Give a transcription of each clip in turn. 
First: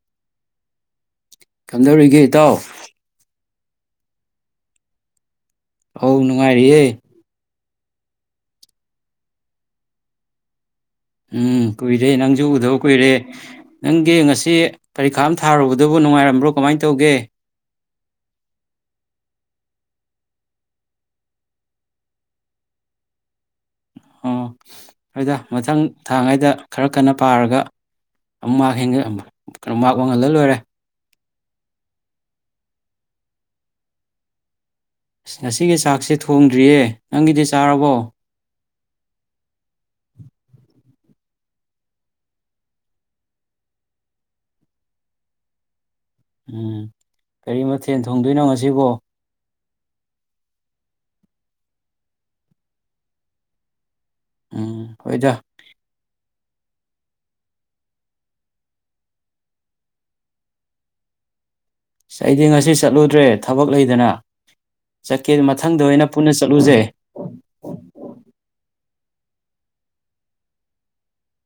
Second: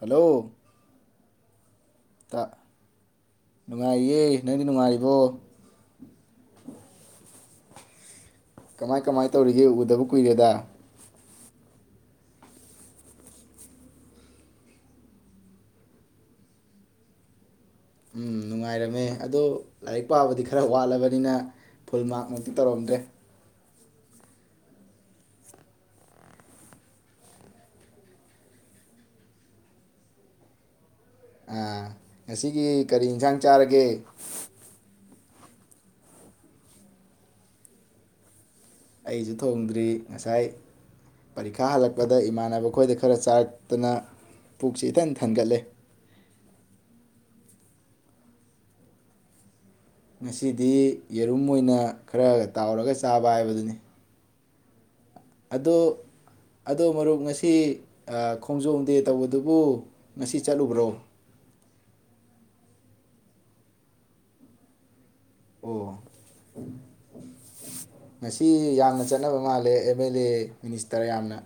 Hello ꯀꯝꯗꯧꯔꯤꯒꯦ ꯏꯇꯥꯎ ꯅꯨꯡꯉꯥꯏꯔꯤꯌꯦ ꯅꯪꯗꯤ ꯅꯨꯡꯉꯥꯏꯔꯤꯕꯣ ꯑ ꯅꯨꯡꯉꯥꯏꯔꯤꯌꯦ ꯀꯃꯥꯏ ꯀꯃꯥꯏ ꯇꯧꯔꯤꯒꯦ ꯎꯗꯕ ꯀꯨꯏꯔꯦꯗ ꯎꯝ ꯀꯨꯏꯔꯦ ꯅꯪꯁꯨ ꯎꯗꯕ ꯀꯨꯏꯔꯦ ꯅꯪꯒꯤ ꯉꯁꯤ ꯄꯔꯤꯈꯥ ꯑꯃ ꯊꯥꯔꯨꯕꯗꯨꯕꯨ ꯅꯨꯡꯉꯥꯏꯔꯝꯕ꯭ꯔꯣ ꯀꯃꯥꯏꯅ ꯇꯧꯒꯦ ꯎꯝ ꯅꯨꯡꯉꯥꯏꯔꯝꯃꯦ ꯑꯗ ꯂꯥꯏꯔꯤꯛ ꯄꯥꯕꯗꯤ ꯈꯔ ꯋꯥꯠꯂꯕꯅꯤꯅ ꯐꯨꯜ ꯃꯥꯔꯛꯃꯨꯛꯇꯤ ꯇꯧꯔꯝꯗ꯭ꯔꯦ--꯫ ꯍꯣ ꯍꯣꯏꯗ ꯃꯊꯪ ꯊꯥꯒꯩꯗ ꯈꯔ ꯀꯟꯅ ꯄꯥꯔꯒ ꯑꯃꯨꯛ ꯃꯔꯛ ꯍꯦꯟ ꯀꯣ ꯃꯔꯛ ꯋꯥꯡꯍꯜꯂ ꯂꯣꯏꯔꯦ ꯑꯥ ꯉꯁꯤꯒꯤ ꯀꯔꯤ ꯍꯦꯟꯖꯥꯡ ꯆꯥꯔꯒꯦ ꯑꯁ ꯉꯁꯤꯒꯤ ꯆꯥꯛꯁꯦ ꯊꯣꯡꯗ꯭ꯔꯤꯌꯦ ꯅꯪꯒꯤꯗꯤ ꯆꯥꯔꯕꯣ ꯑꯩꯁꯨ ꯊꯣꯡꯗ꯭ꯔꯤ ꯉꯁꯥꯏ ꯄꯔꯤꯈꯥ ꯍꯜꯂꯛꯄꯗ ꯏꯃꯥꯟꯅꯕ ꯈꯣꯏꯗ ꯈꯔ ꯆꯥꯔꯛꯇꯅ ꯄꯨꯛꯁꯤ ꯏꯊꯟ ꯊꯟꯒꯠꯂꯦ ꯎꯝ ꯀꯔꯤ ꯃꯊꯦꯜ ꯊꯣꯡꯗꯣꯏꯅꯣ ꯉꯁꯤꯕꯣ ꯉꯁꯤꯗꯤ ꯌꯦꯔꯨꯝ ꯑꯣꯏꯅ ꯈꯔ ꯇꯥꯎꯔꯒ ꯆꯥꯕ ꯍꯥꯏꯕꯗꯨꯅꯤ ꯎꯝ ꯍꯣꯏꯗ ꯑꯗꯣ ꯑꯗꯣ ꯃꯔꯨꯞ ꯉꯁꯤ ꯑꯥ ꯈꯣꯡꯖꯣꯝꯗꯦ ꯇꯧꯕꯗꯨꯕꯨ ꯉꯁꯤ ꯆꯠꯂꯨꯕ꯭ꯔꯣ ꯑꯩꯗꯤ ꯉꯁꯤ ꯆꯠꯂꯨꯗ꯭ꯔꯦ ꯊꯕꯛ ꯂꯩꯗꯅ ꯆꯠꯀꯦꯅ ꯃꯊꯪꯗ ꯑꯣ ꯑꯣꯏꯅ ꯄꯨꯟꯅ ꯆꯠꯂꯨꯁꯦ ꯉꯁꯤ ꯌꯥꯝꯅ ꯆꯠꯅꯕ ꯃꯥꯜꯂꯦ ꯑꯦꯝ ꯑꯦꯜ ꯑꯦ ꯃꯤꯅꯤꯁꯇꯔ ꯌꯥꯝꯅ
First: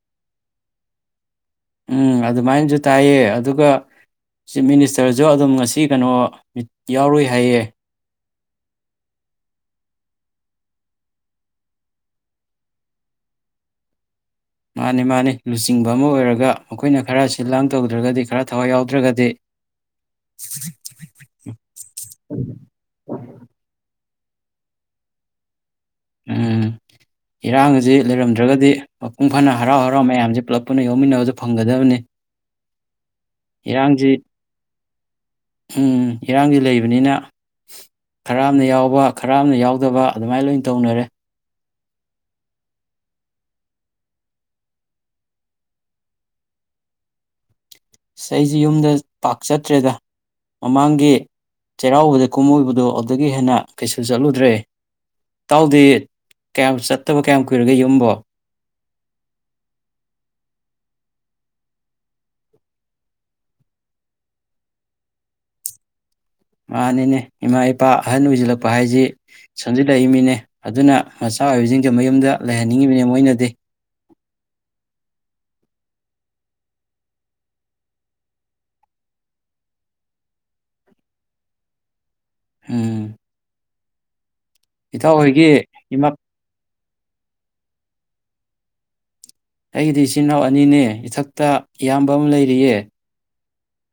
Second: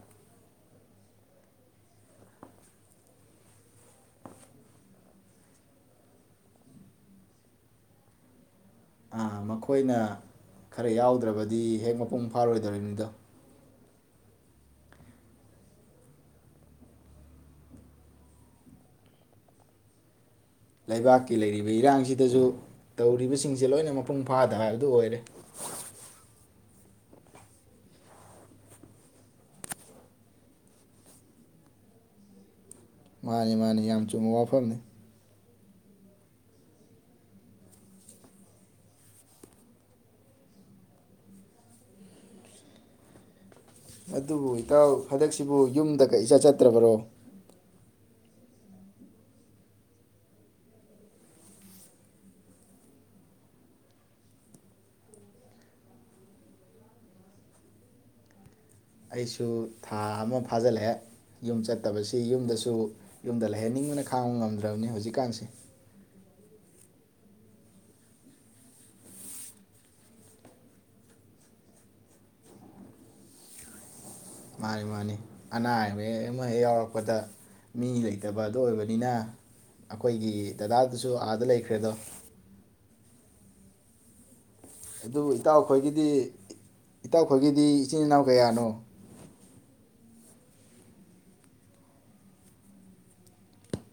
ꯎꯝ ꯑꯗꯨꯃꯥꯏꯅꯁꯨ ꯇꯥꯏꯑ ꯑꯗꯨꯒ ꯆꯤꯞ ꯃꯤꯅꯤꯁꯇꯔꯁꯨ ꯑꯗꯨꯝ ꯉꯁꯤ ꯀꯩꯅꯣ ꯃꯤ ꯌꯥꯎꯔꯨꯏ ꯍꯥꯏꯌꯦ ꯑꯥ ꯃꯈꯣꯏꯅ ꯈꯔ ꯌꯥꯎꯗ꯭ꯔꯕꯗꯤ ꯍꯦꯛ ꯃꯄꯨꯡ ꯐꯥꯔꯣꯏꯗꯧꯔꯤꯕꯅꯤꯗꯣ ꯃꯥꯅꯤ ꯃꯥꯅꯤ ꯂꯨꯆꯤꯡꯕ ꯑꯃ ꯑꯣꯏꯔꯒ ꯃꯈꯣꯏꯅ ꯈꯔ ꯁꯤꯜ ꯂꯥꯡ ꯇꯧꯗ꯭ꯔꯒꯗꯤ ꯈꯔ ꯊꯋꯥꯏ ꯌꯥꯎꯗ꯭ꯔꯒꯗꯤ ꯂꯩꯕꯥꯛꯀꯤ ꯂꯩꯔꯤꯕ ꯏꯔꯥꯡꯁꯤꯗꯁꯨ ꯇꯧꯔꯤꯕꯁꯤꯡꯁꯦ ꯂꯣꯏꯅꯃꯛ ꯃꯄꯨꯡ ꯐꯥꯗꯕ ꯍꯥꯏꯕꯗꯨ ꯑꯣꯏꯔꯦ ꯎꯝ ꯏꯔꯥꯡ ꯑꯁꯤ ꯂꯩꯔꯝꯗ꯭ꯔꯒꯗꯤ ꯃꯄꯨꯡ ꯐꯥꯅ ꯍꯔꯥꯎ ꯍꯔꯥꯎ ꯃꯌꯥꯝꯁꯦ ꯄꯨꯂꯞ ꯄꯨꯟꯅ ꯌꯥꯎꯃꯤꯟꯅꯕꯁꯨ ꯐꯪꯒꯗꯕꯅꯤ ꯃꯥꯅꯤ ꯃꯥꯅꯤ ꯌꯥꯝ ꯏꯔꯥꯡꯁꯤ ꯆꯨꯝꯕ ꯋꯥꯐꯝꯅꯤ ꯎꯝ ꯏꯔꯥꯡꯗꯤ ꯂꯩꯕꯅꯤꯅ ꯈꯔ ꯑꯃꯅ ꯌꯥꯎꯕ ꯈꯔ ꯑꯃꯅ ꯌꯥꯎꯗꯕ ꯑꯗꯨꯃꯥꯏꯅ ꯂꯣꯏꯅ ꯇꯧꯅꯔꯦ ꯑꯗꯨꯕꯨ ꯏꯇꯥꯎ ꯍꯟꯗꯛꯁꯤꯕꯨ ꯌꯨꯝꯗꯒ ꯏꯆꯠ ꯆꯠꯇ꯭ꯔꯕꯔꯣ ꯑꯁ ꯑꯩꯁꯦ ꯌꯨꯝꯗ ꯄꯥꯛ ꯑꯩꯁꯨ ꯊꯥ ꯑꯃ ꯐꯥꯖꯤꯜꯂꯛꯑꯦ ꯌꯨꯝ ꯆꯠꯇꯕꯁꯤ ꯌꯨꯝꯗꯁꯨ ꯌꯨꯝꯗ ꯂꯩꯍꯟꯅꯤꯡꯕꯅ ꯈꯥꯡꯕ ꯉꯝꯗ꯭ꯔꯕꯅꯤ ꯍꯧꯖꯤꯛꯀꯥꯟꯁꯦ ꯃꯥꯅꯤꯅꯦ ꯏꯃꯥ ꯏꯄꯥ ꯑꯍꯟ ꯑꯣꯏꯁꯤꯜꯂꯛꯄ ꯍꯥꯏꯁꯤ ꯁꯣꯟꯖꯤꯜꯂꯛꯏꯃꯤꯅꯦ ꯑꯗꯨꯅ ꯃꯆꯥ ꯑꯣꯏꯕꯁꯤꯡꯁꯦ ꯃꯌꯨꯝꯗ ꯂꯩꯍꯟꯅꯤꯡꯉꯤꯕꯅꯦ ꯃꯣꯏꯅꯗꯤ ꯃꯥꯅꯤ ꯃꯥꯅꯤ ꯑꯅꯥ ꯑꯌꯦꯛ ꯍꯦꯛ ꯑꯃ ꯍꯦꯛ ꯌꯥꯎꯔꯛꯄꯗ ꯃꯤ ꯂꯩꯇꯕ ꯑꯗꯣ ꯑꯣꯏꯕꯅꯤꯅ ꯑꯩꯈꯣꯏꯒꯤ ꯗꯗꯥꯗꯨꯁꯨ ꯑꯥꯗ ꯂꯩꯈ꯭ꯔꯦꯗꯣ ꯍꯝ ꯑꯗꯨꯕꯨ ꯏꯇꯥꯎꯈꯣꯏꯒꯤꯗꯤ ꯏꯃꯥ ꯏ ꯏꯇꯥꯎꯈꯣꯏꯒꯤꯗꯤ ꯏꯆꯤꯟ ꯏꯅꯥꯎ ꯀꯌꯥꯅꯣ ꯑꯩꯒꯤꯗꯤ ꯏꯆꯤꯟ ꯏꯅꯥꯎ ꯑꯅꯤꯅꯦ ꯏꯊꯛꯇ ꯏꯌꯥꯝꯕ ꯑꯃ ꯂꯩꯔꯤꯌꯦ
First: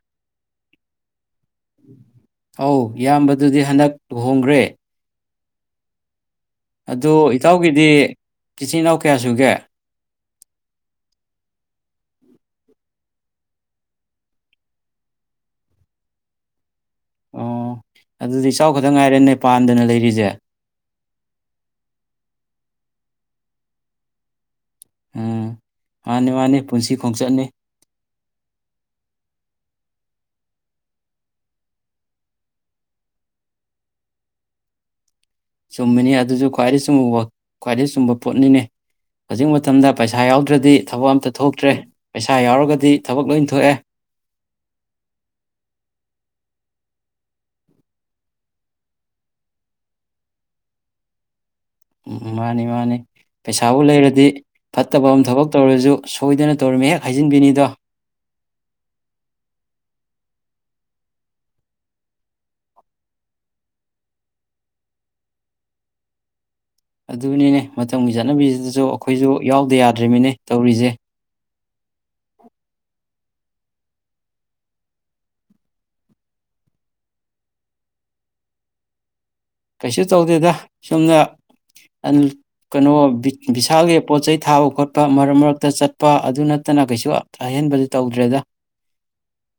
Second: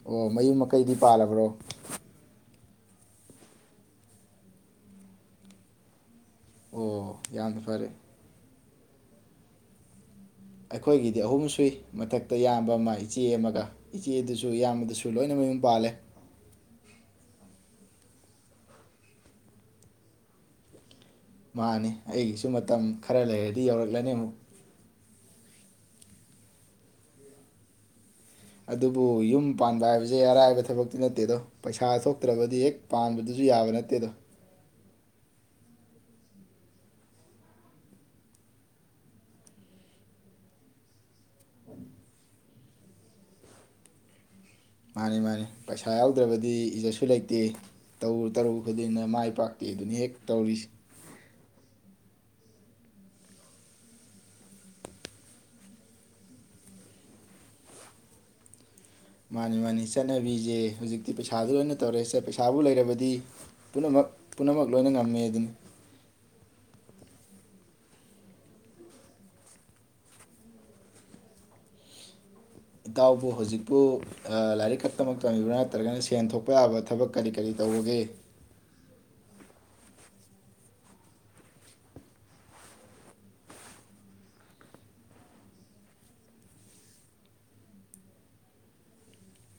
ꯑꯣ ꯃꯌꯨꯝ ꯃꯀꯩꯗꯤ ꯄꯥꯜꯂꯕ꯭ꯔꯣ ꯑꯧ ꯏꯌꯥꯝꯕꯗꯨꯗꯤ ꯍꯟꯗꯛ ꯂꯨꯍꯣꯡꯈ꯭ꯔꯦ ꯑꯗꯨ ꯑꯣ ꯌꯥꯝꯅ ꯏꯇꯥꯎꯒꯤꯗꯤ ꯐꯔꯦ ꯏꯆꯤꯟ ꯏꯅꯥꯎ ꯀꯌꯥ ꯁꯨꯒꯦ ꯑꯩꯈꯣꯏꯒꯤꯗꯤ ꯑꯍꯨꯝ ꯁꯨꯏ ꯃꯊꯛꯇ ꯏꯌꯥꯝꯕ ꯑꯃ ꯏꯆꯦ ꯑꯃꯒ ꯏꯆꯦꯗꯨꯁꯨ ꯏꯌꯥꯝꯕꯗꯨꯁꯨ ꯂꯣꯏꯅ ꯃꯌꯨꯝ ꯄꯥꯜꯂꯦ ꯑꯣ ꯑꯗꯨꯗꯤ ꯏꯇꯥꯎ ꯈꯛꯇꯪ ꯉꯥꯏꯔꯦꯅꯦ ꯄꯥꯟꯗꯅ ꯂꯩꯔꯤꯁꯦ ꯃꯥꯅꯤ ꯑꯩꯒꯤꯁꯨ ꯃꯇꯝ ꯈꯔ ꯂꯩꯔꯗꯤ ꯌꯧꯔꯛꯂꯅꯤ ꯑꯃꯨꯛ ꯎꯝ ꯃꯥꯟꯅꯤ ꯃꯥꯟꯅꯤ ꯄꯨꯟꯁꯤ ꯈꯣꯡꯆꯠꯅꯤ ꯑꯗꯨꯕꯨ ꯌꯨꯝ ꯄꯥꯟꯕ ꯍꯥꯏꯕꯁꯦ ꯑꯔꯥꯏꯕ ꯊꯕꯛꯇꯤ ꯅꯠꯇꯦꯗꯣ ꯄꯩꯁꯥ ꯊꯣꯛꯇ꯭ꯔꯕꯗꯤ ꯍꯦꯛ ꯄꯥꯟꯕꯗꯨꯁꯨ ꯌꯥꯕ ꯅꯠꯇꯦꯗꯣ ꯆꯨꯝꯃꯤꯅꯤ ꯑꯗꯨꯁꯨ ꯈ꯭ꯋꯥꯏꯗꯒꯤ ꯆꯨꯝꯕ ꯈ꯭ꯋꯥꯏꯗꯒꯤ ꯆꯨꯝꯕ ꯄꯣꯠꯅꯤꯅꯦ ꯍꯧꯖꯤꯛ ꯃꯇꯝꯗ ꯄꯩꯁꯥ ꯌꯥꯎꯗ꯭ꯔꯗꯤ ꯊꯕꯛ ꯑꯝꯇ ꯊꯣꯛꯇ꯭ꯔꯦ ꯄꯩꯁꯥ ꯌꯥꯎꯔꯒꯗꯤ ꯊꯕꯛ ꯂꯣꯏ ꯊꯣꯛꯑꯦ ꯃꯥꯟꯅꯤ ꯃꯥꯟꯅꯤ ꯄꯩꯁꯥ ꯌꯥꯎꯗ꯭ꯔꯕꯗꯤ ꯏꯖꯠꯁꯨ ꯂꯩꯇꯦ ꯇꯧꯔꯨ ꯇꯧꯔꯨ ꯈꯨꯗꯤꯡꯗ ꯃꯥꯏ ꯄꯥꯛꯇꯦ ꯑꯗꯨꯅꯤ ꯍꯦꯛ ꯇꯧꯔꯤꯁꯦ ꯎꯝ ꯃꯥꯟꯅꯤ ꯃꯥꯟꯅꯤ ꯄꯩꯁꯥꯕꯨ ꯂꯩꯔꯗꯤ ꯐꯠꯇꯕ ꯑꯃ ꯊꯕꯛ ꯇꯧꯔꯁꯨ ꯁꯣꯏꯗꯅ ꯇꯧꯔꯝꯃꯤ ꯍꯦꯛ ꯍꯥꯏꯖꯤꯟꯕꯤꯅꯤꯗꯣ ꯃꯥꯟꯅꯤ ꯃꯥꯟꯅꯤ ꯆꯠꯅꯕꯤꯖꯦ ꯍꯧꯖꯤꯛꯇꯤ ꯄꯩꯁꯥꯗ ꯂꯣꯏꯅ ꯇꯧꯔꯦ ꯄꯩꯁꯥꯕꯨ ꯂꯩꯔꯕꯗꯤ ꯄꯨꯝꯅꯃꯛ ꯄꯨꯝꯅꯃꯛ ꯂꯣꯏꯅ ꯉꯝꯃꯦꯗꯨꯅꯤ ꯑꯗꯨꯅꯤꯅꯦ ꯃꯇꯝꯒꯤ ꯆꯠꯅꯕꯤꯁꯤꯗꯁꯨ ꯑꯩꯈꯣꯏꯁꯨ ꯌꯥꯎꯗ ꯌꯥꯗ꯭ꯔꯤꯃꯤꯅꯦ ꯇꯧꯔꯤꯁꯦ ꯏꯇꯥꯎꯕꯨ ꯍꯧꯖꯤꯛꯄꯨ ꯂꯥꯏꯔꯤꯛ ꯈꯛꯇꯃꯛ ꯇꯝꯃꯤꯕ꯭ꯔꯥ ꯅꯠꯇ꯭ꯔꯒꯅ ꯁꯦꯟ ꯊꯣꯛꯄ ꯌꯥꯕ ꯊꯕꯛ ꯀꯔꯤ ꯀꯔꯤ ꯇꯧꯕꯒꯦ ꯀꯩꯁꯨ ꯇꯧꯗꯦꯗ ꯁꯨꯝꯅ ꯀꯩꯅꯣ ꯕꯤꯁꯥꯜꯒꯤ ꯄꯣꯠ ꯆꯩ ꯊꯥꯕ ꯈꯣꯠꯄ ꯃꯔꯛ ꯃꯔꯛꯇ ꯆꯠꯄ ꯑꯗꯨ ꯅꯠꯇꯅ ꯀꯩꯁꯨ ꯑꯍꯦꯟꯕꯗ ꯇꯧꯗ꯭ꯔꯦꯗ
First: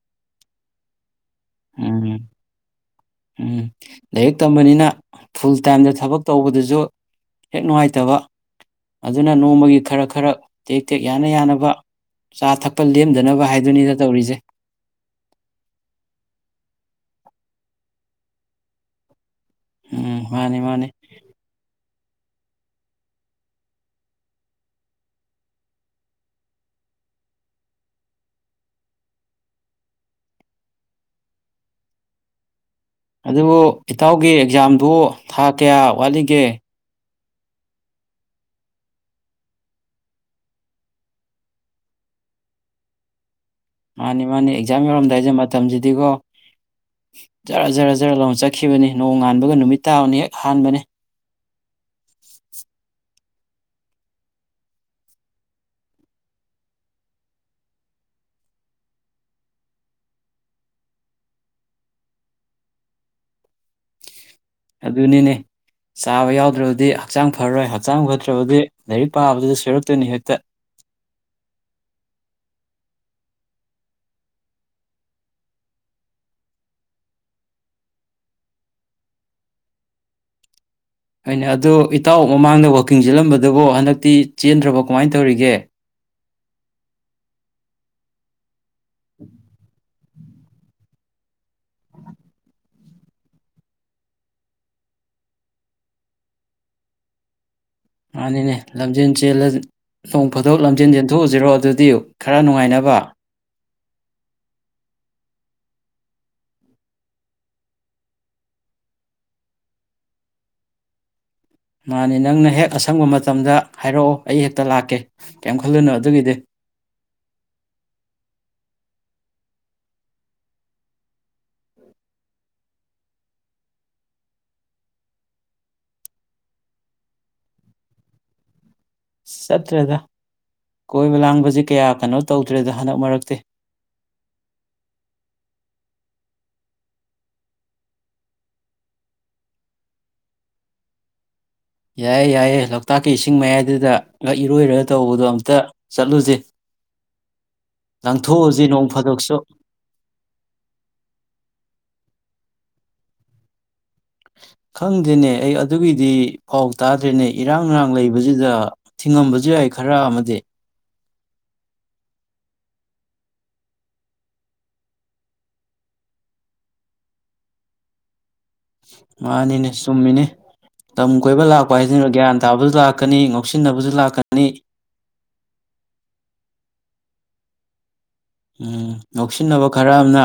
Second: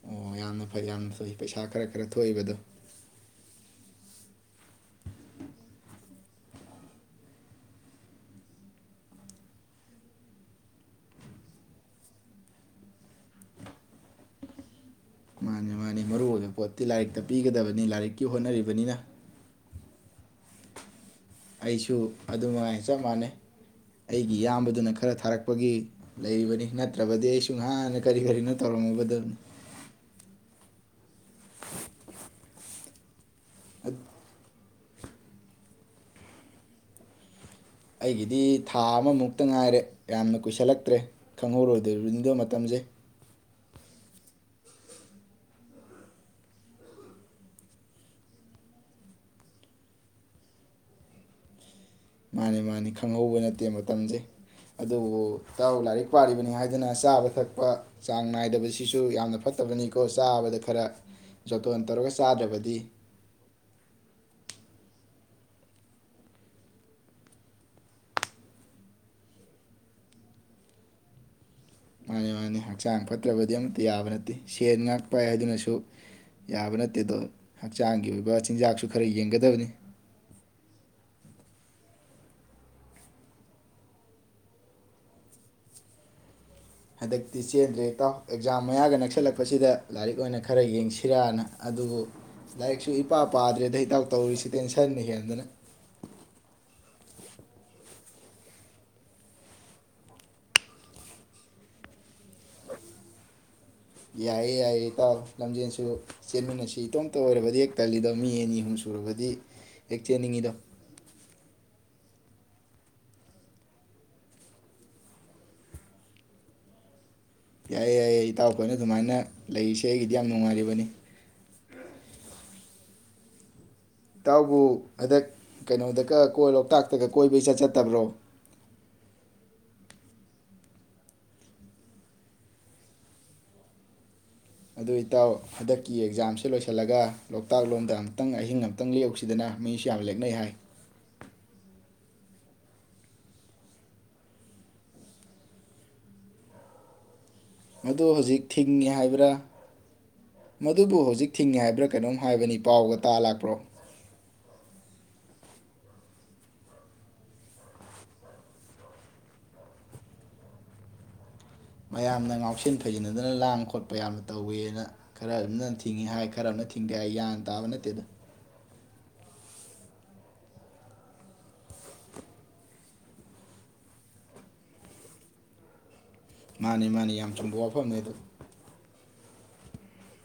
ꯑꯣ ꯌꯥꯝꯅ ꯐꯩ ꯌꯥꯝꯅ ꯐꯩ ꯄꯩꯁꯥ ꯈꯔ ꯈꯔ ꯎꯝ ꯊꯣꯛꯏꯕꯗꯣ ꯎꯝ ꯂꯥꯏꯔꯤꯛ ꯇꯝꯕꯅꯤꯅ ꯐꯨꯜ ꯇꯥꯏꯝꯗ ꯊꯕꯛ ꯇꯧꯕꯗꯨꯁꯨ ꯍꯦꯛ ꯅꯨꯡꯉꯥꯏꯇꯕ ꯑꯗꯨꯅ ꯅꯣꯡꯃꯒꯤ ꯈꯔ ꯈꯔ ꯇꯦꯛ ꯇꯦꯛ ꯌꯥꯅ ꯌꯥꯅꯕ ꯆꯥ ꯊꯛꯄ ꯂꯦꯝꯗꯅꯕ ꯍꯥꯏꯗꯨꯅꯤꯗ ꯇꯧꯔꯤꯖꯦ ꯃꯥꯟꯅꯤ ꯃꯥꯟꯅꯤ ꯃꯔꯨꯑꯣꯏꯕ ꯄꯣꯠꯇꯤ ꯂꯥꯏꯔꯤꯛꯇ ꯄꯤꯒꯗꯕꯅꯤ ꯂꯥꯏꯔꯤꯛꯀꯤ ꯍꯣꯠꯅꯔꯤꯕꯅꯤꯅ ꯎꯝ ꯃꯥꯟꯅꯤ ꯃꯥꯟꯅꯤ ꯑꯩꯁꯨ ꯑꯗꯨꯝꯉꯥꯏ ꯆꯞ ꯃꯥꯟꯅꯩ ꯑꯩꯒꯤ ꯏꯌꯥꯝꯕꯗꯨꯅ ꯈꯔ ꯊꯥꯔꯛꯄꯒꯤ ꯂꯩꯔꯤꯕꯅꯤ ꯅꯠꯇ꯭ꯔꯕꯗꯤ ꯑꯩꯁꯨ ꯉꯍꯥꯟꯅ ꯀꯔꯤ ꯀꯔꯤꯅꯣ ꯇꯧꯔꯝꯃꯕꯗꯕꯅꯤ ꯑꯗꯨꯕꯨ ꯏꯇꯥꯎꯒꯤ ꯑꯦꯛꯖꯥꯝ ꯕꯣ ꯊꯥ ꯀꯌꯥ ꯋꯥꯠꯂꯤꯒꯦ ꯑꯩꯒꯤꯗꯤ ꯊꯥ ꯑꯃꯃꯨꯛꯇ ꯉꯥꯏꯔꯦ ꯌꯥꯝꯅ ꯀꯨꯏꯁꯜꯂꯛꯇ꯭ꯔꯦ ꯈꯪꯍꯧꯔꯣꯏꯗꯔꯤꯕꯅꯤꯗꯣ ꯃꯇꯝꯁꯦ ꯃꯥꯟꯅꯤ ꯃꯥꯟꯅꯤ ꯑꯦꯛꯖꯥꯝ ꯌꯧꯔꯝꯗꯥꯏꯁꯦ ꯃꯇꯝꯖꯤꯗꯤꯀꯣ ꯖꯔ ꯖꯔ ꯖꯔ ꯂꯥꯎꯅ ꯆꯠꯈꯤꯕꯅꯤ ꯅꯣꯡ ꯉꯥꯟꯕꯒ ꯅꯨꯃꯤꯠ ꯇꯥꯕꯅ ꯍꯦꯛ ꯍꯥꯟꯕꯅꯦ ꯃꯥꯟꯅꯤ ꯃꯥꯟꯅꯤ ꯈꯪꯍꯧꯕ ꯅꯠꯇꯦ ꯃꯇꯝꯖꯦ ꯑꯗꯨꯕꯨ ꯏꯇꯥꯎ ꯂꯥꯏꯔꯤꯛ ꯄꯔꯤꯕꯅꯤ ꯍꯥꯏꯗꯅ ꯆꯥꯕ ꯊꯛꯄ ꯆꯥꯡ ꯅꯥꯏꯗꯕꯁꯤꯁꯨ ꯌꯥꯝꯅ ꯐꯠꯇꯕꯅꯤꯀꯣ ꯆꯥꯕꯗ ꯈꯔ ꯖꯣꯠꯇꯣꯟ ꯇꯧꯔꯒ ꯆꯥꯗ꯭ꯔꯕꯗꯤ ꯑꯗꯨꯅꯤꯅꯦ ꯆꯥꯕ ꯌꯥꯎꯗ꯭ꯔꯕꯗꯤ ꯍꯛꯆꯥꯡ ꯐꯔꯔꯣꯏ ꯍꯛꯆꯥꯡ ꯐꯠꯇ꯭ꯔꯕꯗꯤ ꯂꯥꯏꯔꯤꯛ ꯄꯥꯕꯗꯨꯗ ꯁꯣꯏꯔꯛꯇꯣꯏꯅꯤ ꯍꯦꯛꯇ ꯃꯥꯟꯅꯤ ꯃꯥꯟꯅꯤ ꯍꯛꯆꯥꯡ ꯐꯠꯇ꯭ꯔꯕꯗꯤ ꯑꯝꯇ ꯌꯥꯕ ꯅꯠꯇꯦ ꯁꯦꯟ ꯉꯥꯛ ꯄꯥꯏ ꯍꯥꯏꯗꯨꯅꯁꯨ ꯌꯥꯕ ꯅꯠꯇꯦꯗꯣ ꯍꯛꯆꯥꯡꯒꯤ ꯑꯣꯏꯕ ꯆꯤꯟꯖꯥꯛꯁꯨ ꯈꯔ ꯌꯦꯡꯒꯗꯕꯅꯤ ꯑꯗꯣ ꯏꯇꯥꯎ ꯃꯃꯥꯡꯗ ꯋꯥꯛꯀꯤꯡ ꯆꯠꯂꯝꯕꯗꯨꯕꯨ ꯍꯟꯗꯛꯇꯤ ꯆꯦꯟꯗ꯭ꯔꯕꯣ ꯀꯃꯥꯏꯅ ꯇꯧꯔꯤꯒꯦ ꯍꯟꯗꯛꯇꯤ ꯆꯦꯟꯗ꯭ꯔꯦ ꯏꯇꯥꯎ ꯑꯦꯛꯖꯥꯝ ꯃꯌꯥꯒ ꯅꯛꯁꯜꯂꯛꯄꯁꯤꯗ ꯂꯥꯏꯔꯤꯛ ꯑꯣꯏꯅ ꯈꯔ ꯌꯦꯡꯁꯤꯔꯅ ꯑꯗꯨꯕꯨ ꯂꯥꯏꯔꯤꯛꯁꯨ ꯏꯄꯥ ꯄꯥꯗ꯭ꯔꯦꯗ ꯏꯇꯥꯎ ꯇꯧꯔꯤꯁꯦ ꯇꯦꯟꯁꯟꯅ ꯍꯦꯟꯗꯅ ꯃꯥꯟꯅꯤꯅꯦ ꯂꯝꯖꯦꯟ ꯆꯦꯜ ꯅꯣꯡ ꯐꯥꯗꯣꯛ ꯂꯝꯖꯦꯜ ꯆꯦꯟꯊꯣꯛꯎꯁꯤꯔꯣ ꯑꯗꯨꯗꯤ ꯈꯔ ꯅꯨꯡꯉꯥꯏꯅꯕ ꯌꯥꯏꯌꯦ ꯌꯥꯏꯌꯦ ꯏꯇꯥꯎ ꯂꯝꯖꯦꯟꯁꯨ ꯆꯦꯟꯃꯤꯟꯅꯁꯤ ꯏꯇꯣꯝꯇ ꯑꯣꯏꯔꯕꯗꯤ ꯍꯦꯛ ꯇꯜꯂꯤꯗꯣ ꯃꯤ ꯑꯅꯤꯍꯨꯝ ꯁꯨꯔꯕꯗꯤ ꯍꯦꯛ ꯆꯦꯟꯅꯤꯡꯉꯤꯗꯣ ꯃꯥꯅꯤ ꯅꯪꯅ ꯍꯦꯛ ꯑꯁꯪꯕ ꯃꯇꯝꯗ ꯍꯥꯏꯔꯛꯑꯣ ꯑꯩ ꯍꯦꯛꯇ ꯂꯥꯛꯀꯦ ꯀꯌꯤꯝ ꯈꯜꯂꯨꯅꯨ ꯑꯗꯨꯒꯤꯗꯤ ꯌꯥꯏꯌꯦ ꯌꯥꯏꯌꯦ ꯏꯇꯥꯎ ꯈꯣꯏꯅ ꯑꯗꯨꯃꯥꯏꯅ ꯂꯩꯔꯤꯁꯦ ꯑꯩꯒꯤꯗꯤ ꯌꯥꯝ ꯅꯨꯡꯉꯥꯏꯔꯤꯕꯅꯤ ꯏꯇꯥꯎꯕꯨ ꯍꯟꯗꯛ ꯀꯩꯅꯣꯗꯀꯥ ꯀꯣꯏ ꯂꯣꯛꯇꯥꯛꯇꯒ ꯀꯣꯏꯕ ꯏꯆꯠ ꯆꯠꯇꯕ꯭ꯔꯣ ꯆꯠꯇ꯭ꯔꯦꯗ ꯀꯣꯏꯕ ꯂꯥꯡꯕꯖꯦ ꯀꯌꯥ ꯀꯩꯅꯣ ꯇꯧꯗ꯭ꯔꯦꯗ ꯍꯟꯗꯛ ꯃꯔꯛꯇꯤ ꯑꯗꯨ ꯏꯇꯥꯎ ꯍꯟꯗꯛꯀꯤ ꯑꯦꯛꯖꯥꯝꯁꯦ ꯂꯣꯏꯁꯤꯜꯂꯒ ꯂꯣꯛꯇꯥꯛ ꯂꯣꯝꯗ ꯑꯃꯇꯪ ꯑꯍꯤꯡ ꯑꯃꯇꯪ ꯂꯦꯛꯎꯁꯤꯗꯅ ꯃꯤꯁꯨ ꯌꯥꯝ ꯂꯦꯛꯅꯩ ꯍꯥꯏ ꯌꯥꯏꯌꯦ ꯌꯥꯏꯌꯦ ꯂꯣꯛꯇꯥꯛꯀꯤ ꯏꯁꯤꯡ ꯃꯌꯥꯏꯗꯨꯗ ꯏꯔꯣꯏꯔꯒ ꯇꯧꯕꯗꯣ ꯑꯝꯇ ꯆꯠꯂꯨꯖꯦ ꯑꯗꯣ ꯍꯧꯖꯤꯛ ꯊꯤꯡꯉꯤ ꯍꯥꯏꯕ꯭ꯔꯥ ꯃꯗꯨꯕꯨ ꯍꯧꯖꯤꯛ ꯊꯤꯡꯉꯤ ꯍꯥꯏꯕ꯭ꯔꯥ ꯀꯩꯅꯣꯝ ꯍꯥꯏꯕꯅꯤ ꯄꯥꯎꯒ ꯇꯥ ꯂꯥꯛꯄ꯭ꯔꯣ ꯈꯪꯗꯦꯅꯦ ꯑꯩ ꯑꯗꯨꯒꯤꯗꯤ ꯄꯥꯎ ꯇꯥꯗ꯭ꯔꯦꯅꯦ ꯏꯔꯥꯡ ꯅꯨꯔꯥꯡ ꯂꯩꯕꯖꯤꯗ ꯊꯤꯡꯉꯝꯕꯁꯨ ꯌꯥꯏ ꯈꯔ ꯑꯃꯗꯤ ꯃꯌꯥꯝꯅ ꯉꯥꯎꯁꯤꯟ ꯐꯩꯖꯤꯟꯅꯗꯅ ꯂꯥꯡ ꯈꯣꯠꯄ ꯌꯥꯝꯅ ꯇꯧꯋꯦꯅ ꯈꯔ ꯑꯝꯅ ꯊꯤꯡꯉꯤ ꯍꯥꯏ ꯈꯔ ꯑꯝꯅ ꯊꯤꯡꯗꯦ ꯍꯥꯏ ꯌꯥꯟ ꯇꯥꯕ ꯅꯠꯇꯦꯗ ꯃꯥꯟꯅꯤꯅꯦ ꯆꯨꯝꯃꯤꯅꯦ ꯂꯝ ꯀꯣꯏꯕ ꯂꯥꯛꯄ ꯍꯥꯏꯁꯤꯅ ꯒ꯭ꯌꯥꯟ ꯇꯥꯕꯖꯨ ꯂꯥꯛꯀꯅꯤ ꯉꯧꯁꯤꯟꯅꯕꯖꯨ ꯂꯥꯛꯀꯅꯤ ꯃꯥꯟꯅꯤ ꯃꯥꯟꯅꯤ ꯌꯥꯝ ꯆꯨꯝꯕ ꯋꯥꯐꯝꯅꯦ ꯑꯗꯨ ꯎꯝ ꯉꯥꯎꯁꯤꯟꯅꯕ ꯈꯔ ꯑꯝꯅ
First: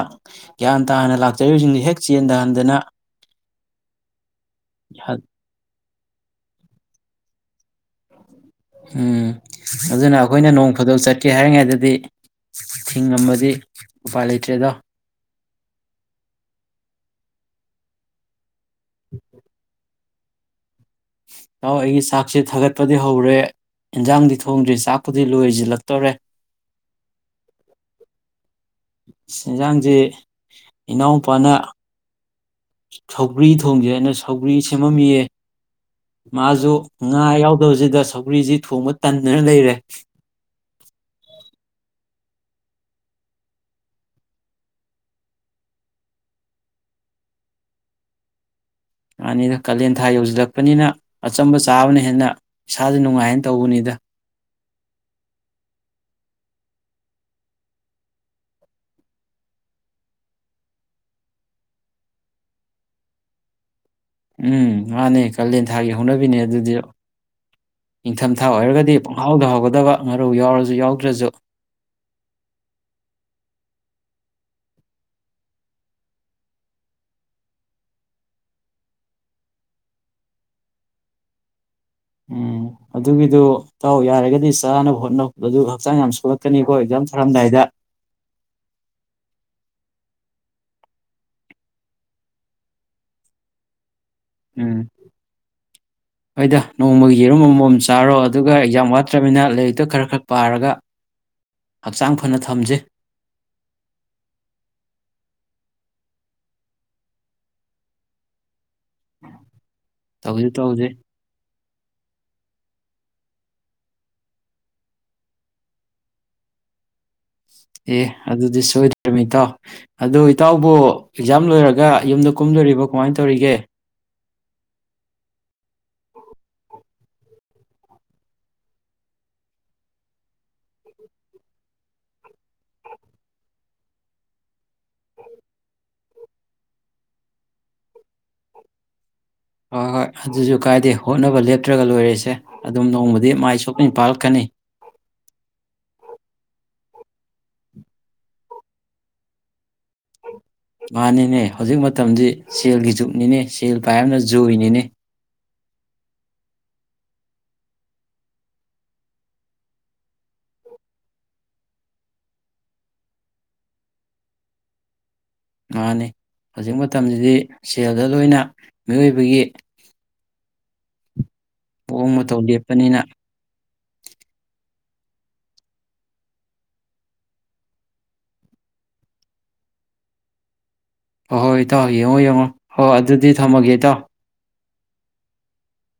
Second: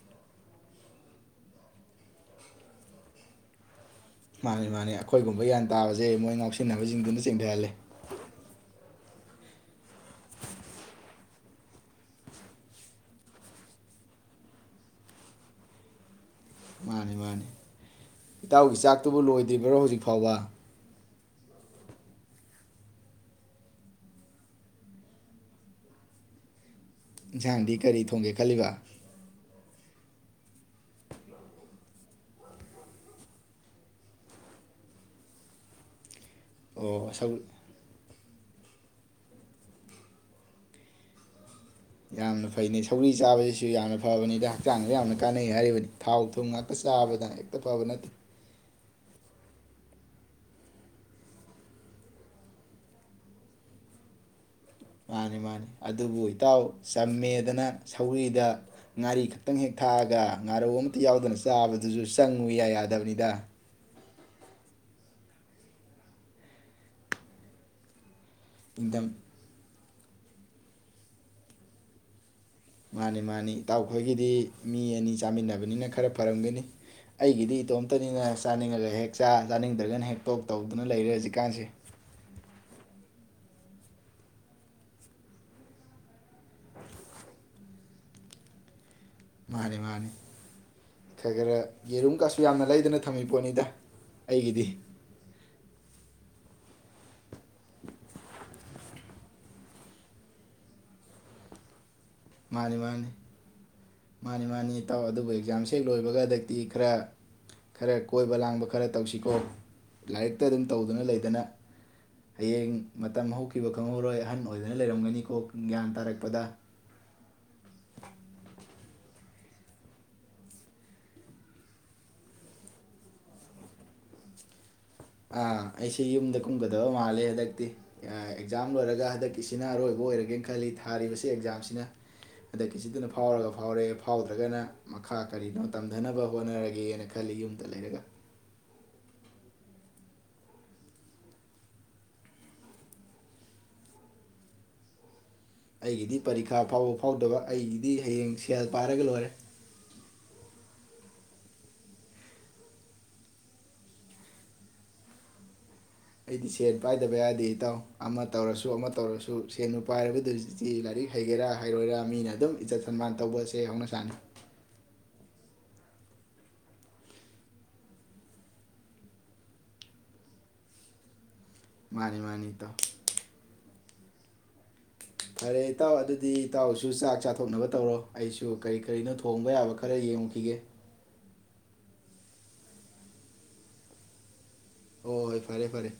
ꯒ꯭ꯌꯥꯟ ꯇꯥꯅ ꯂꯥꯛꯆꯔꯤꯕꯁꯤꯡ ꯍꯦꯛ ꯆꯦꯟꯗꯍꯟꯗꯅ ꯃꯥꯅꯤ ꯃꯥꯅꯤ ꯑꯩꯈꯣꯏꯒꯨꯝꯕ ꯌꯥꯟ ꯇꯥꯕꯁꯦ ꯃꯣꯏ ꯉꯥꯎꯁꯤꯟꯅꯕꯁꯤꯡꯗꯨꯅ ꯆꯦꯊꯍꯜꯂꯦ ꯎꯝ ꯑꯗꯨꯅ ꯑꯩꯈꯣꯏꯅ ꯅꯣꯡ ꯐꯗꯣꯛ ꯆꯠꯀꯦ ꯍꯥꯏꯔꯤꯉꯩꯗꯗꯤ ꯊꯤꯡꯉꯝꯃꯗꯤ ꯎꯄꯥꯏ ꯂꯩꯇ꯭ꯔꯦꯗꯣ ꯃꯥꯅꯤ ꯃꯥꯅꯤ ꯏꯇꯥꯎꯒꯤ ꯆꯥꯛꯇꯨꯕꯨ ꯂꯣꯏꯗ꯭ꯔꯤꯕ꯭ꯔꯣ ꯍꯧꯖꯤꯛ ꯐꯥꯎꯕ ꯇꯥꯎ ꯑꯩꯒꯤ ꯆꯥꯛꯁꯦ ꯊꯥꯒꯠꯄꯗꯤ ꯍꯧꯔꯦ ꯏꯟꯖꯥꯡꯗꯤ ꯊꯣꯡꯗ꯭ꯔꯤ ꯆꯥꯛꯄꯨꯗꯤ ꯂꯣꯏꯖꯤꯜꯂꯛꯇꯣꯔꯦ ꯏꯟꯁꯥꯡꯗꯤ ꯀꯔꯤ ꯊꯣꯡꯒꯦ ꯈꯜꯂꯤꯕ ꯏꯟꯖꯥꯡꯖꯦ ꯏꯅꯥꯎꯄꯥꯅ ꯁꯎꯒ꯭ꯔꯤ ꯊꯣꯡꯖꯦꯅ ꯁꯧꯒ꯭ꯔꯤ ꯁꯦꯝꯃꯝꯃꯤꯌꯦ ꯃꯥꯁꯨ ꯑꯣ ꯉꯥ ꯁꯧ ꯌꯥꯎꯗꯕꯁꯤꯗ ꯁꯧ ꯊꯣꯡꯕ ꯇꯟꯗꯅ ꯂꯩꯔꯦ ꯌꯥꯝꯅ ꯐꯩꯩꯅꯩ ꯁꯧꯒꯔꯤ ꯆꯥꯕꯁꯤꯁꯨ ꯌꯥꯝꯅ ꯐꯕꯅꯤꯗ ꯍꯛꯆꯥꯡꯗ ꯌꯥꯝꯅ ꯀꯥꯟꯅꯩ ꯍꯥꯏꯔꯤꯕꯗꯤ ꯊꯥꯎ ꯊꯨꯝ ꯉꯥꯛꯇ ꯆꯥꯕꯗꯅ ꯍꯦꯛꯇ ꯐꯕ ꯅꯠꯇꯦ ꯃꯥꯅꯤꯗ ꯀꯥꯂꯦꯟ ꯊꯥ ꯌꯧꯁꯤꯜꯂꯛꯄꯅꯤꯅ ꯑꯆꯝꯕ ꯆꯥꯕꯅ ꯍꯦꯟꯅ ꯏꯁꯥꯥꯁꯦ ꯅꯨꯡꯉꯥꯏꯅ ꯇꯧꯕꯅꯤꯗ ꯃꯥꯅꯤ ꯃꯥꯅꯤ ꯑꯗꯨꯕꯨ ꯏꯇꯥꯎ ꯆꯝꯃꯦꯗꯅ ꯁꯧꯒꯔ꯭ꯤꯗ ꯉꯥꯔꯤ ꯈꯛꯇꯪ ꯍꯦꯛ ꯊꯥꯛꯑꯒ ꯉꯥꯔꯧ ꯑꯃꯇ ꯌꯥꯎꯗꯅ ꯆꯥꯕꯗꯨꯁꯨ ꯆꯪꯉꯨ ꯏꯌꯥ ꯌꯥꯗꯝꯅꯤꯗ ꯎꯝ ꯃꯥꯅꯦ ꯀꯥꯂꯦꯟ ꯊꯥꯒꯤ ꯍꯧꯅꯕꯤꯅꯦ ꯑꯗꯨꯗꯤ ꯅꯤꯡꯊꯝꯊꯥ ꯑꯣꯏꯔꯒꯗꯤ ꯏꯪꯗꯝ ꯄꯨꯡꯍꯥꯎꯗ ꯍꯥꯎꯒꯗꯕ ꯉꯥꯔꯧ ꯌꯥꯎꯔꯁꯨ ꯌꯥꯎꯗ꯭ꯔꯁꯨ ꯃꯥꯅꯤ ꯃꯥꯅꯤ ꯏꯇꯥꯎꯈꯣꯏꯒꯤꯗꯤ ꯃꯤ ꯑꯅꯤ ꯆꯥꯃꯤꯟꯅꯕꯅꯤꯅ ꯈꯔ ꯐꯔꯝꯒꯅꯤ ꯑꯩꯒꯤꯗꯤ ꯏꯇꯣꯝꯇꯅꯤꯅ ꯆꯥꯅꯤꯡꯉꯒ ꯍꯦꯛ ꯆꯥ ꯆꯥꯅꯤꯡꯗ꯭ꯔꯒꯅ ꯍꯦꯛ ꯇꯣꯛ ꯇꯧꯗꯨꯅ ꯂꯩꯔꯦ ꯍꯧꯖꯤꯛꯀꯥꯟꯁꯦ ꯎꯝ ꯑꯗꯨꯒꯤꯗꯨ ꯏꯇꯥꯎ ꯌꯥꯔꯒꯗꯤ ꯆꯥꯅꯕ ꯍꯣꯠꯅꯧ ꯑꯗꯨ ꯍꯛꯆꯥꯡ ꯌꯥꯝ ꯁꯣꯛꯂꯛꯀꯅꯤꯀꯣ ꯑꯦꯛꯖꯥꯝ ꯊꯥꯔꯝꯗꯥꯏꯗ ꯃꯥꯅꯤ ꯃꯥꯅꯤ ꯈꯔ ꯈꯔ ꯌꯦꯔꯨꯝ ꯀꯥꯁꯨ ꯌꯥꯝꯅ ꯂꯩꯗꯅ ꯊꯝꯃꯤ ꯄꯣꯠꯅꯤꯗ ꯑꯩꯒꯤꯗꯤ ꯎꯝ ꯍꯣꯏꯗ ꯅꯣꯡꯃꯒꯤ ꯌꯦꯔꯨꯝ ꯑꯃꯃꯝ ꯆꯥꯔꯣ ꯑꯗꯨꯒ ꯑꯦꯛꯖꯥꯝ ꯋꯥꯠꯇ꯭ꯔꯕꯅꯤꯅ ꯂꯥꯏꯔꯤꯛꯇꯣ ꯈꯔ ꯈꯔ ꯄꯥꯔꯒ ꯍꯛꯆꯥꯡ ꯐꯅ ꯃꯥꯅꯤ ꯊꯝꯁꯦ ꯃꯥꯅꯤ ꯃꯥꯅꯤ ꯃꯥꯅꯤ ꯏꯇꯥꯎ ꯑꯗꯨꯕꯨ ꯑꯦꯛꯖꯥꯝꯁꯦ ꯍꯦꯛ ꯂꯣꯏꯕꯒ ꯍꯟꯗꯛꯇꯤ ꯈꯔ ꯈꯔ ꯀꯣꯏꯕ ꯂꯥꯡꯕ ꯈꯔ ꯇꯧꯁꯤꯀꯣ ꯂꯥꯏꯔꯤꯛꯇ ꯇꯧꯁꯤ ꯑꯗꯨꯝ ꯇꯧꯁꯤ ꯇꯧꯗꯨꯅ ꯂꯩꯗꯅ ꯍꯌꯦꯡ ꯃꯇꯝ ꯍꯧꯈꯤꯕ ꯈꯪꯍꯧꯔꯣꯏ ꯑꯍꯟ ꯑꯣꯏꯗꯅ ꯂꯩꯔꯝꯒꯅꯤꯀꯣ ꯒ꯭ꯌꯥꯟ ꯇꯥꯔꯛꯄꯗ ꯑꯦ ꯑꯗꯨꯗꯤ ꯁꯣꯏꯗ꯭ꯔꯃꯤ ꯏꯇꯥꯎ ꯑꯗꯨ ꯏꯇꯥꯎꯕꯨ ꯑꯦꯛꯖꯥꯝ ꯂꯣꯏꯔꯒ ꯌꯨꯝꯗ ꯀꯨꯝꯗꯣꯔꯤꯕꯣ ꯀꯃꯥꯏꯅ ꯇꯧꯔꯤꯒꯦ ꯑꯥ ꯑꯩꯁꯤ ꯌꯨꯝꯗ ꯀꯨꯝꯒꯗꯕ ꯃꯥꯜꯂꯦ ꯍꯟꯗꯛꯇꯤ ꯑꯦꯛꯖꯥꯝ ꯂꯣꯏꯔꯒ ꯍꯟꯗꯛꯀꯤꯁꯤꯅ ꯑꯔꯣꯏꯕ ꯑꯣꯏꯔꯒꯦꯅ ꯈꯜꯂꯤ ꯊꯥꯔꯤꯕꯁꯤ ꯑꯦꯛꯖꯥꯝꯁꯤꯅ ꯍꯟꯗꯛꯀꯤꯁꯤꯗꯨꯅ ꯐꯥꯎꯔꯒ ꯐꯥꯎꯔꯦ ꯐꯥꯎꯗ꯭ꯔꯒꯅ ꯃꯈꯥ ꯀꯔꯤꯅꯣ ꯇꯝꯊꯅꯕ ꯍꯣꯠꯅꯔꯒꯦꯅ ꯈꯜꯂꯤ ꯌꯨꯝꯗ ꯂꯩꯔꯒ ꯍꯥ ꯍꯣꯏ ꯑꯗꯨꯁꯨ ꯀꯥꯏꯗꯦ ꯍꯣꯠꯅꯕ ꯂꯦꯞꯇ꯭ꯔꯒ ꯂꯣꯏꯔꯦꯁꯦ ꯑꯗꯨꯝ ꯅꯣꯡꯃꯗꯤ ꯃꯥꯏ ꯁꯣꯏꯗꯅꯥ ꯄꯥꯂꯛꯀꯅꯤ ꯑꯩꯒꯤꯗꯤ ꯄꯔꯤꯈꯥ ꯐꯥꯎꯕ ꯐꯥꯎꯗꯕ ꯑꯩꯒꯤꯗꯤ ꯍꯌꯦꯡ ꯁꯦꯜ ꯄꯥꯏꯔꯒ ꯂꯣꯏꯔꯦ ꯃꯥꯅꯤꯅꯦ ꯍꯧꯖꯤꯛ ꯃꯇꯝꯗꯤ ꯁꯦꯜꯒꯤ ꯖꯨꯨꯞꯅꯤꯅꯦ ꯁꯦꯜ ꯄꯥꯏꯕꯅ ꯖꯣꯏꯅꯤꯅꯦ ꯑꯩꯗꯤ ꯁꯦꯟ ꯄꯥꯏꯗꯕ ꯌꯥꯗꯦ ꯏꯇꯥꯎ ꯑꯃ ꯇꯧꯔꯁꯨ ꯑꯃ ꯇꯧꯔꯁꯨ ꯁꯦꯟꯕꯨ ꯄꯥꯏꯔꯕꯗꯨꯗꯤ ꯂꯥꯏꯔꯤꯛ ꯍꯩꯒꯦꯔꯥ ꯍꯩꯔꯣꯏꯔꯥ ꯃꯤꯅ ꯑꯗꯨꯝ ꯏꯖꯠ ꯁꯟꯃꯥꯟ ꯇꯧꯕꯁꯦ ꯍꯧꯅ ꯁꯥꯅꯤ ꯃꯥꯅꯤ ꯍꯧꯖꯤꯛ ꯃꯇꯝꯁꯤꯗꯤ ꯁꯦꯜꯗ ꯂꯣꯏꯅ ꯃꯤꯑꯣꯏꯕꯒꯤ ꯃꯑꯣꯡ ꯃꯥꯅꯤ ꯃꯇꯧ ꯃꯥꯅꯤ ꯏꯇꯥꯎ ꯂꯦꯞꯄꯅꯤꯅ ꯐꯔꯦ ꯏꯇꯥꯎ ꯑꯗꯨꯗꯤ ꯏꯇꯥꯎꯁꯨ ꯆꯥꯛ ꯆꯥꯊꯣꯛꯅꯕ ꯇꯧꯔꯣ ꯑꯩꯁꯨ ꯀꯔꯤ ꯀꯔꯤꯅꯣ ꯊꯣꯡꯕ ꯌꯥꯕ ꯈꯔ ꯌꯦꯡꯉꯨꯈꯤꯒꯦ ꯍꯣꯏ ꯍꯣꯏ ꯏꯇꯥꯎ ꯌꯦꯡꯉꯣ ꯌꯦꯡꯉꯣ ꯍꯣꯏ ꯑꯗꯨꯗꯤ ꯊꯝꯃꯒꯦ ꯏꯇꯥꯎ ꯍꯣꯏ ꯍꯣꯏ ꯐꯔꯦ ꯐꯔꯦ